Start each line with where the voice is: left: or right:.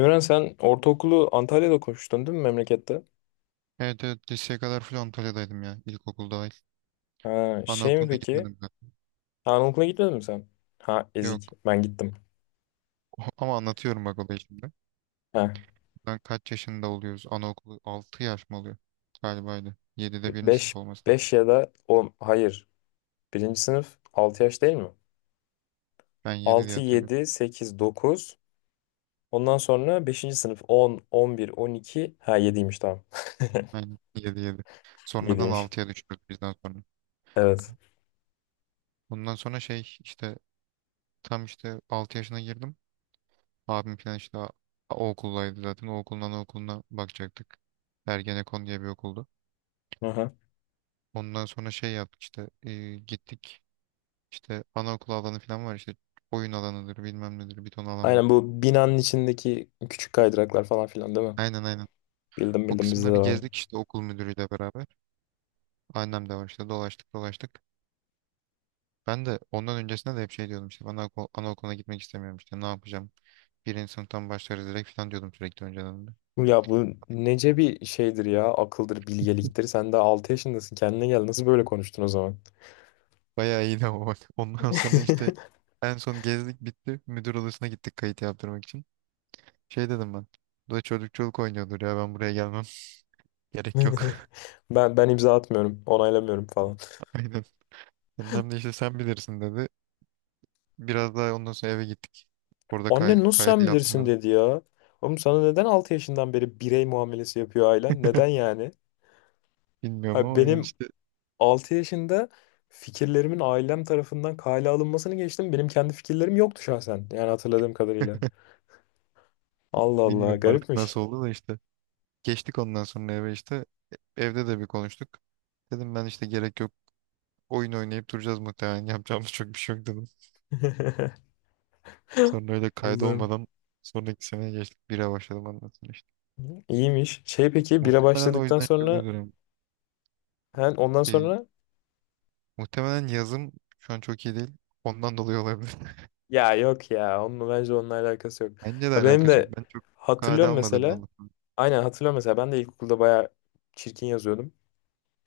left: Emren sen ortaokulu Antalya'da okumuştun değil mi memlekette?
right: Evet, evet, liseye kadar full Antalya'daydım ya. İlkokul dahil.
left: Ha, şey mi
right: Anaokuluna
left: peki?
right: gitmedim ben.
left: Ha, anaokula gitmedin mi sen? Ha ezik
right: Yok.
left: ben gittim.
right: Ama anlatıyorum bak olayı şimdi.
left: Ha
right: Ben kaç yaşında oluyoruz? Anaokulu 6 yaş mı oluyor? Galibaydı. 7'de birinci sınıf
left: 5
right: olması lazım.
left: 5 ya da 10 hayır. Birinci sınıf 6 yaş değil mi?
right: Ben 7 diye
left: 6
right: hatırlıyorum.
left: 7 8 9 Ondan sonra beşinci sınıf on on bir on iki Ha yediymiş tamam.
right: Aynen, 7 7. Sonradan
left: Yediymiş.
right: altıya düşürdük bizden sonra.
left: Evet.
right: Bundan sonra şey işte tam işte 6 yaşına girdim. Abim falan işte o okuldaydı zaten. O okuldan o okuluna bakacaktık. Ergenekon diye bir okuldu.
left: Aha.
right: Ondan sonra şey yaptık işte, gittik. İşte anaokulu alanı falan var işte, oyun alanıdır bilmem nedir, bir ton alan var.
left: Aynen bu binanın içindeki küçük kaydıraklar falan filan değil mi?
right: Aynen, aynen.
left: Bildim
right: O
left: bildim bizde de
right: kısımları
left: var.
right: gezdik işte, okul müdürüyle beraber. Annem de var işte, dolaştık dolaştık. Ben de ondan öncesinde de hep şey diyordum işte, bana anaokuluna gitmek istemiyorum işte, ne yapacağım. Birinci sınıftan başlarız direkt falan diyordum sürekli önceden de.
left: Ya bu nece bir şeydir ya akıldır bilgeliktir. Sen de 6 yaşındasın kendine gel nasıl böyle konuştun o zaman?
right: Bayağı iyiydi ama bak. Ondan sonra işte en son gezdik bitti. Müdür odasına gittik kayıt yaptırmak için. Şey dedim ben. Bu da çocuk çocuk oynuyordur ya, ben buraya gelmem. Gerek yok.
left: Ben imza atmıyorum onaylamıyorum falan.
right: Aynen. Annem de işte sen bilirsin dedi. Biraz daha ondan sonra eve gittik. Orada
left: Anne
right: kay
left: nasıl
right: kaydı
left: sen bilirsin
right: yaptırmadım.
left: dedi ya. Oğlum sana neden 6 yaşından beri birey muamelesi yapıyor ailen? Neden yani?
right: Bilmiyorum
left: Ha,
right: ama yani
left: benim
right: işte,
left: 6 yaşında fikirlerimin ailem tarafından kale alınmasını geçtim. Benim kendi fikirlerim yoktu şahsen. Yani hatırladığım kadarıyla. Allah Allah
right: bilmiyorum artık
left: garipmiş.
right: nasıl oldu da işte. Geçtik ondan sonra eve işte. Evde de bir konuştuk. Dedim ben işte, gerek yok. Oyun oynayıp duracağız muhtemelen. Yapacağımız çok bir şey yok dedim. Sonra öyle
left: Allah'ım.
right: kaydolmadan sonraki seneye geçtik. Bire başladım ondan sonra işte.
left: İyiymiş. Şey peki bira
right: Muhtemelen o
left: başladıktan
right: yüzden şöyle
left: sonra
right: diyorum.
left: Ha, ondan
right: E,
left: sonra
right: muhtemelen yazım şu an çok iyi değil. Ondan dolayı olabilir.
left: ya yok ya onunla bence onunla alakası yok.
right: Bence de
left: Ya benim
right: alakası yok.
left: de
right: Ben çok kale
left: hatırlıyorum
right: almadığımdan
left: mesela.
right: dolayı.
left: Aynen hatırlıyorum mesela ben de ilkokulda bayağı çirkin yazıyordum.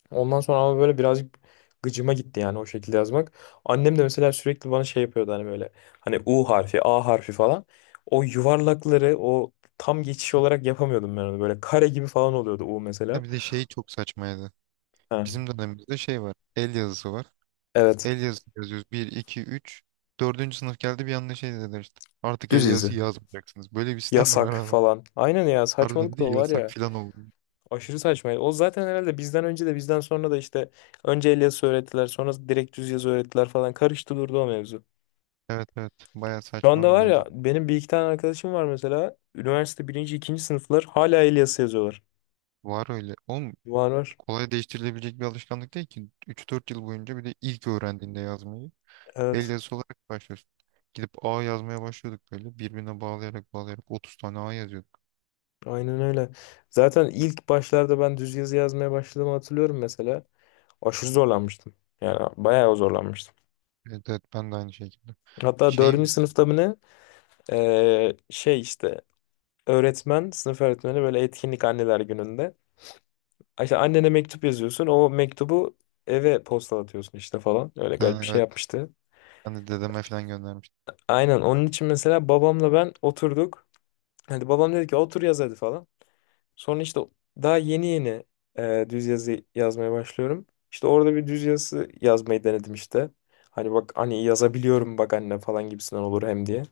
left: Ondan sonra ama böyle birazcık gıcıma gitti yani o şekilde yazmak. Annem de mesela sürekli bana şey yapıyordu hani böyle hani U harfi, A harfi falan. O yuvarlakları o tam geçiş olarak yapamıyordum ben onu. Böyle kare gibi falan oluyordu U
right: Ha,
left: mesela.
right: bir de şey çok saçmaydı.
left: Ha,
right: Bizim dönemimizde şey var. El yazısı var.
left: evet.
right: El yazısı yazıyoruz. Bir 2 üç, dördüncü sınıf geldi bir anda, şey dediler işte. Artık
left: Düz
right: el yazısı
left: yazı.
right: yazmayacaksınız. Böyle bir sistem mi var
left: Yasak
right: abi?
left: falan. Aynen ya
right: Harbiden
left: saçmalık da
right: bir
left: o
right: de
left: var
right: yasak
left: ya.
right: filan oldu.
left: Aşırı saçmaydı. O zaten herhalde bizden önce de bizden sonra da işte önce el yazısı öğrettiler sonra direkt düz yazı öğrettiler falan karıştı durdu o mevzu.
right: Evet, evet. Baya
left: Şu
right: saçma bir
left: anda var ya
right: mevzu.
left: benim bir iki tane arkadaşım var mesela üniversite birinci ikinci sınıflar hala el yazısı yazıyorlar.
right: Var öyle. Oğlum,
left: Var var.
right: kolay değiştirilebilecek bir alışkanlık değil ki. Üç dört yıl boyunca, bir de ilk öğrendiğinde yazmayı el
left: Evet.
right: yazısı olarak başlıyorsun. Gidip A yazmaya başlıyorduk böyle. Birbirine bağlayarak bağlayarak 30 tane A yazıyorduk.
left: Aynen öyle. Zaten ilk başlarda ben düz yazı yazmaya başladığımı hatırlıyorum mesela. Aşırı zorlanmıştım. Yani bayağı zorlanmıştım.
right: Evet, evet, ben de aynı şekilde.
left: Hatta
right: Şey,
left: dördüncü sınıfta mı ne? Şey işte öğretmen, sınıf öğretmeni böyle etkinlik anneler gününde. İşte annene mektup yazıyorsun. O mektubu eve postalatıyorsun işte falan. Öyle
right: ha,
left: garip bir şey
right: evet,
left: yapmıştı.
right: ben de dedeme falan göndermiştim.
left: Aynen onun için mesela babamla ben oturduk. Hadi babam dedi ki otur yaz hadi falan. Sonra işte daha yeni yeni düz yazı yazmaya başlıyorum. İşte orada bir düz yazı yazmayı denedim işte. Hani bak hani yazabiliyorum bak anne falan gibisinden olur hem diye.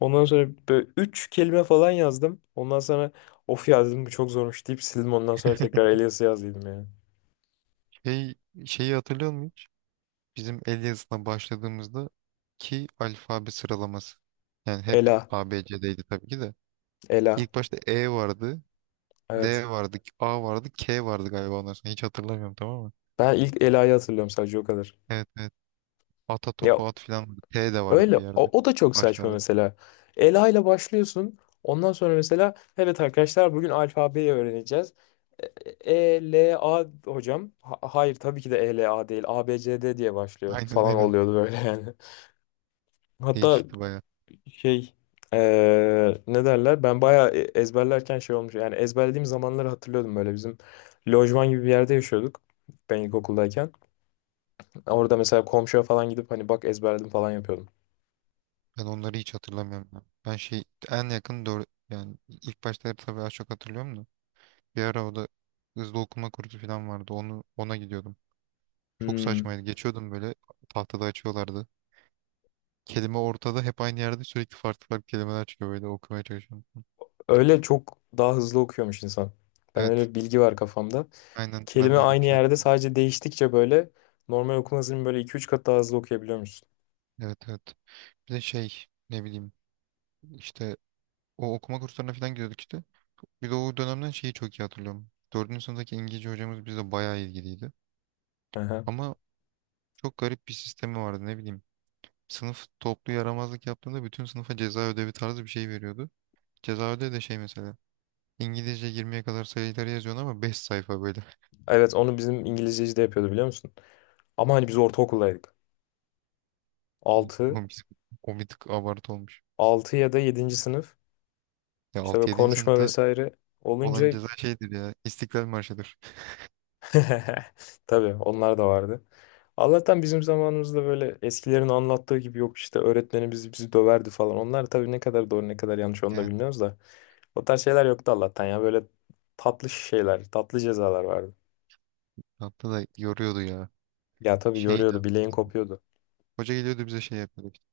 left: Ondan sonra böyle üç kelime falan yazdım. Ondan sonra of ya dedim bu çok zormuş deyip sildim. Ondan sonra tekrar Elias'ı yazdım yani.
right: Şey, şeyi hatırlıyor musun hiç? Bizim el yazısına başladığımızda ki alfabe sıralaması. Yani hep
left: Ela,
right: A B ABC'deydi tabii ki de.
left: Ela.
right: İlk başta E vardı, L
left: Evet.
right: vardı, A vardı, K vardı galiba ondan sonra. Hiç hatırlamıyorum, tamam mı?
left: Ben ilk Ela'yı hatırlıyorum sadece o kadar.
right: Evet, evet. Ata
left: Ya
right: topu at filan vardı. T de vardı
left: öyle
right: bir yerde.
left: o da çok saçma
right: Başlarda.
left: mesela. Ela ile başlıyorsun. Ondan sonra mesela evet arkadaşlar bugün alfabeyi öğreneceğiz. E, E, L, A hocam. Hayır tabii ki de E, L, A değil. A, B, C, D diye başlıyor
right: Aynen,
left: falan
right: aynen.
left: oluyordu böyle yani. Hatta
right: Değişikti baya.
left: şey ne derler? Ben bayağı ezberlerken şey olmuş. Yani ezberlediğim zamanları hatırlıyordum böyle. Bizim lojman gibi bir yerde yaşıyorduk. Ben ilkokuldayken. Orada mesela komşuya falan gidip hani bak ezberledim falan yapıyordum.
right: Ben onları hiç hatırlamıyorum ya. Ben şey, en yakın doğru yani ilk başta tabii az çok hatırlıyorum da. Bir ara o da hızlı okuma kursu falan vardı. Onu, ona gidiyordum. Çok
left: Hmm.
right: saçmaydı. Geçiyordum böyle, tahtada açıyorlardı. Kelime ortada hep aynı yerde, sürekli farklı farklı kelimeler çıkıyor, böyle okumaya çalışıyorum.
left: Öyle çok daha hızlı okuyormuş insan. Ben
right: Evet.
left: öyle bir bilgi var kafamda.
right: Aynen, ben
left: Kelime
right: de öyle bir
left: aynı
right: şey
left: yerde
right: yaptım.
left: sadece değiştikçe böyle normal okuma hızının böyle iki üç kat daha hızlı okuyabiliyormuşsun.
right: Evet, evet. Bir de şey, ne bileyim işte, o okuma kurslarına falan gidiyorduk işte. Bir de o dönemden şeyi çok iyi hatırlıyorum. Dördüncü sınıftaki İngilizce hocamız bize bayağı ilgiliydi.
left: Aha.
right: Ama çok garip bir sistemi vardı, ne bileyim. Sınıf toplu yaramazlık yaptığında bütün sınıfa ceza ödevi tarzı bir şey veriyordu. Ceza ödevi de şey mesela. İngilizce 20'ye kadar sayıları yazıyorsun ama 5 sayfa böyle.
left: Evet onu bizim İngilizceci de yapıyordu biliyor musun? Ama hani biz ortaokuldaydık. 6
right: Komik, o bir tık abartı olmuş.
left: 6 ya da yedinci sınıf
right: Ya
left: işte böyle
right: 6-7.
left: konuşma
right: Sınıfta
left: vesaire olunca
right: olan ceza şeydir ya. İstiklal Marşı'dır.
left: Tabii onlar da vardı. Allah'tan bizim zamanımızda böyle eskilerin anlattığı gibi yok işte öğretmenimiz bizi döverdi falan. Onlar tabii ne kadar doğru ne kadar yanlış onu da
right: Yani
left: bilmiyoruz da. O tarz şeyler yoktu Allah'tan ya böyle tatlı şeyler, tatlı cezalar vardı.
right: hatta da yoruyordu ya.
left: Ya tabii
right: Şey de.
left: yoruyordu, bileğin kopuyordu.
right: Hoca geliyordu bize şey yapıyordu işte.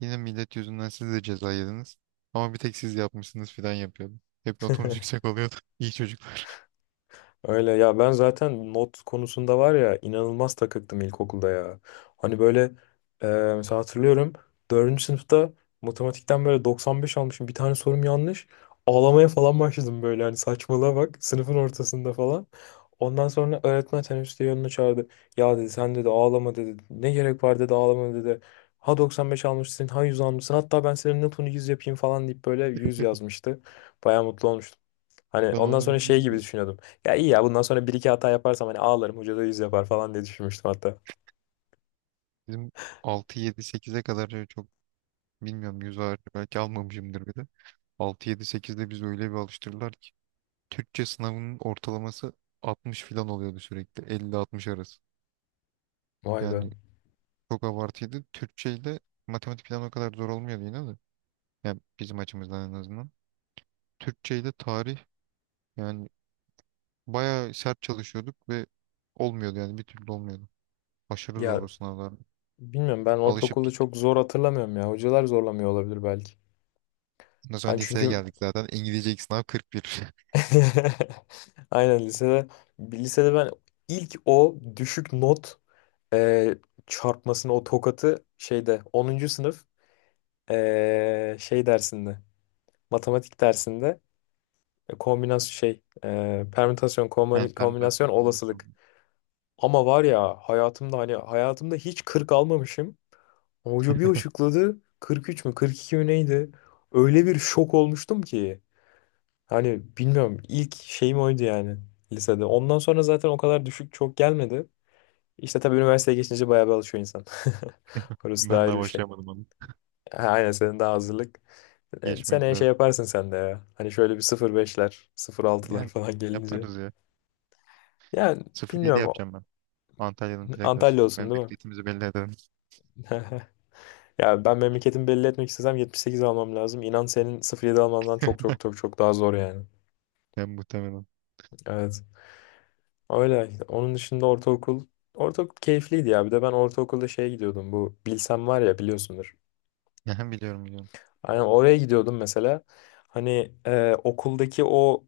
right: Yine millet yüzünden siz de ceza yediniz. Ama bir tek siz yapmışsınız filan yapıyordu. Hep notumuz yüksek oluyordu. İyi çocuk.
left: Öyle ya ben zaten not konusunda var ya inanılmaz takıktım ilkokulda ya. Hani böyle e, mesela hatırlıyorum dördüncü sınıfta matematikten böyle 95 almışım bir tane sorum yanlış. Ağlamaya falan başladım böyle hani saçmalığa bak sınıfın ortasında falan. Ondan sonra öğretmen teneffüste yanına çağırdı. Ya dedi sen dedi ağlama dedi. Ne gerek var dedi ağlama dedi. Ha 95 almışsın ha 100 almışsın hatta ben senin notunu 100 yapayım falan deyip böyle 100 yazmıştı. Baya mutlu olmuştum. Hani
right: Ben
left: ondan
right: onu
left: sonra şey
right: bilmiyorum
left: gibi
right: da.
left: düşünüyordum. Ya iyi ya bundan sonra bir iki hata yaparsam hani ağlarım hoca da yüz yapar falan diye düşünmüştüm hatta.
right: Bizim altı yedi sekize kadar şey çok bilmiyorum. Yüz ağır belki almamışımdır bir de. 6-7-8'de biz öyle bir alıştırdılar ki. Türkçe sınavının ortalaması 60 filan oluyordu sürekli. 50-60 arası.
left: Vay be.
right: Yani çok abartıydı. Türkçeyle matematik falan o kadar zor olmuyordu yine de. Yani bizim açımızdan en azından. Türkçeyle tarih yani bayağı sert çalışıyorduk ve olmuyordu, yani bir türlü olmuyordu. Aşırı zor o
left: Ya
right: sınavlar. Evet.
left: bilmiyorum ben
right: Alışıp
left: ortaokulda
right: gittik.
left: çok zor hatırlamıyorum ya. Hocalar zorlamıyor olabilir belki.
right: Ondan sonra
left: Hani
right: liseye
left: çünkü
right: geldik zaten. İngilizce ilk sınav 41.
left: aynen lisede ben ilk o düşük not e, çarpmasını o tokatı şeyde onuncu sınıf şey dersinde matematik dersinde kombinasyon şey permütasyon
right: Yani
left: kombinasyon
right: permütasyon kombinasyonu.
left: olasılık. Ama var ya hayatımda hani hayatımda hiç 40 almamışım. Hoca bir açıkladı 43 mü 42 mi neydi? Öyle bir şok olmuştum ki. Hani bilmiyorum ilk şeyim oydu yani lisede. Ondan sonra zaten o kadar düşük çok gelmedi. İşte tabii üniversiteye geçince bayağı bir alışıyor insan. Orası da
right: Ben
left: ayrı
right: daha
left: bir şey.
right: başlayamadım onu.
left: Ha, aynen senin de hazırlık.
right: Geçmek
left: Seneye şey
right: lazım.
left: yaparsın sen de ya. Hani şöyle bir sıfır beşler sıfır altılar
right: Yani,
left: falan gelince.
right: yaparız ya.
left: Yani
right: 07
left: bilmiyorum.
right: yapacağım ben. Antalya'nın plakası.
left: Antalya olsun değil mi?
right: Memleketimizi belli ederim.
left: Ya ben memleketimi belli etmek istesem 78 almam lazım. İnan senin sıfır yedi almandan çok çok çok çok daha zor yani.
right: Ben muhtemelen.
left: Evet. Öyle. Onun dışında ortaokul. Ortaokul keyifliydi ya. Bir de ben ortaokulda şeye gidiyordum. Bu Bilsem var ya biliyorsundur.
right: Yani, biliyorum, biliyorum.
left: Aynen oraya gidiyordum mesela. Hani okuldaki o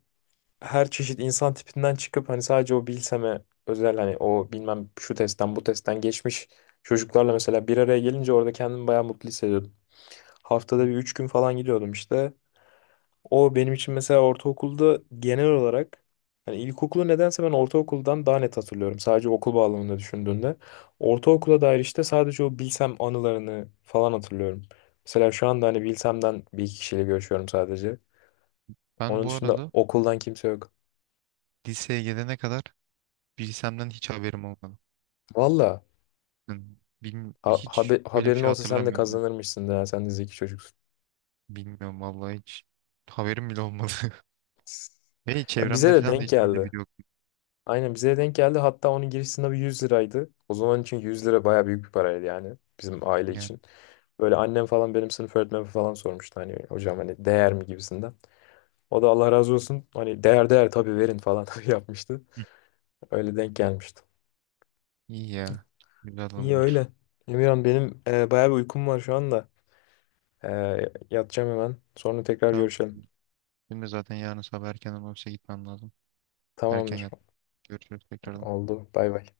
left: her çeşit insan tipinden çıkıp hani sadece o bilseme özel hani o bilmem şu testten bu testten geçmiş çocuklarla mesela bir araya gelince orada kendimi bayağı mutlu hissediyordum. Haftada bir üç gün falan gidiyordum işte. O benim için mesela ortaokulda genel olarak hani ilkokulu nedense ben ortaokuldan daha net hatırlıyorum. Sadece okul bağlamında düşündüğünde. Ortaokula dair işte sadece o bilsem anılarını falan hatırlıyorum. Mesela şu anda hani bilsemden bir iki kişiyle görüşüyorum sadece.
right: Ben
left: Onun
right: bu
left: dışında
right: arada
left: okuldan kimse yok.
right: liseye gelene kadar bilsemden hiç haberim olmadı.
left: Valla.
right: Yani, hiç öyle bir
left: Haberin
right: şey
left: olsa sen de
right: hatırlamıyorum yani.
left: kazanırmışsın da ya, sen de zeki çocuksun.
right: Bilmiyorum vallahi, hiç haberim bile olmadı. Ve
left: Ya bize
right: çevremde
left: de
right: falan da
left: denk
right: hiç öyle
left: geldi.
right: biri yok.
left: Aynen bize de denk geldi. Hatta onun giriş sınavı 100 liraydı. O zaman için 100 lira baya büyük bir paraydı yani bizim aile
right: Yani,
left: için. Böyle annem falan benim sınıf öğretmenim falan sormuştu hani hocam hani değer mi gibisinden. O da Allah razı olsun hani değer değer tabii verin falan yapmıştı.
right: hı,
left: Öyle denk gelmişti.
right: iyi ya. Güzel
left: İyi öyle.
right: anılar.
left: Emirhan benim bayağı bir uykum var şu anda. E, yatacağım hemen. Sonra tekrar
right: Tamam.
left: görüşelim.
right: Benim de zaten yarın sabah erken olursa gitmem lazım. Erken
left: Tamamdır.
right: yat. Görüşürüz tekrardan.
left: Oldu. Bay bay.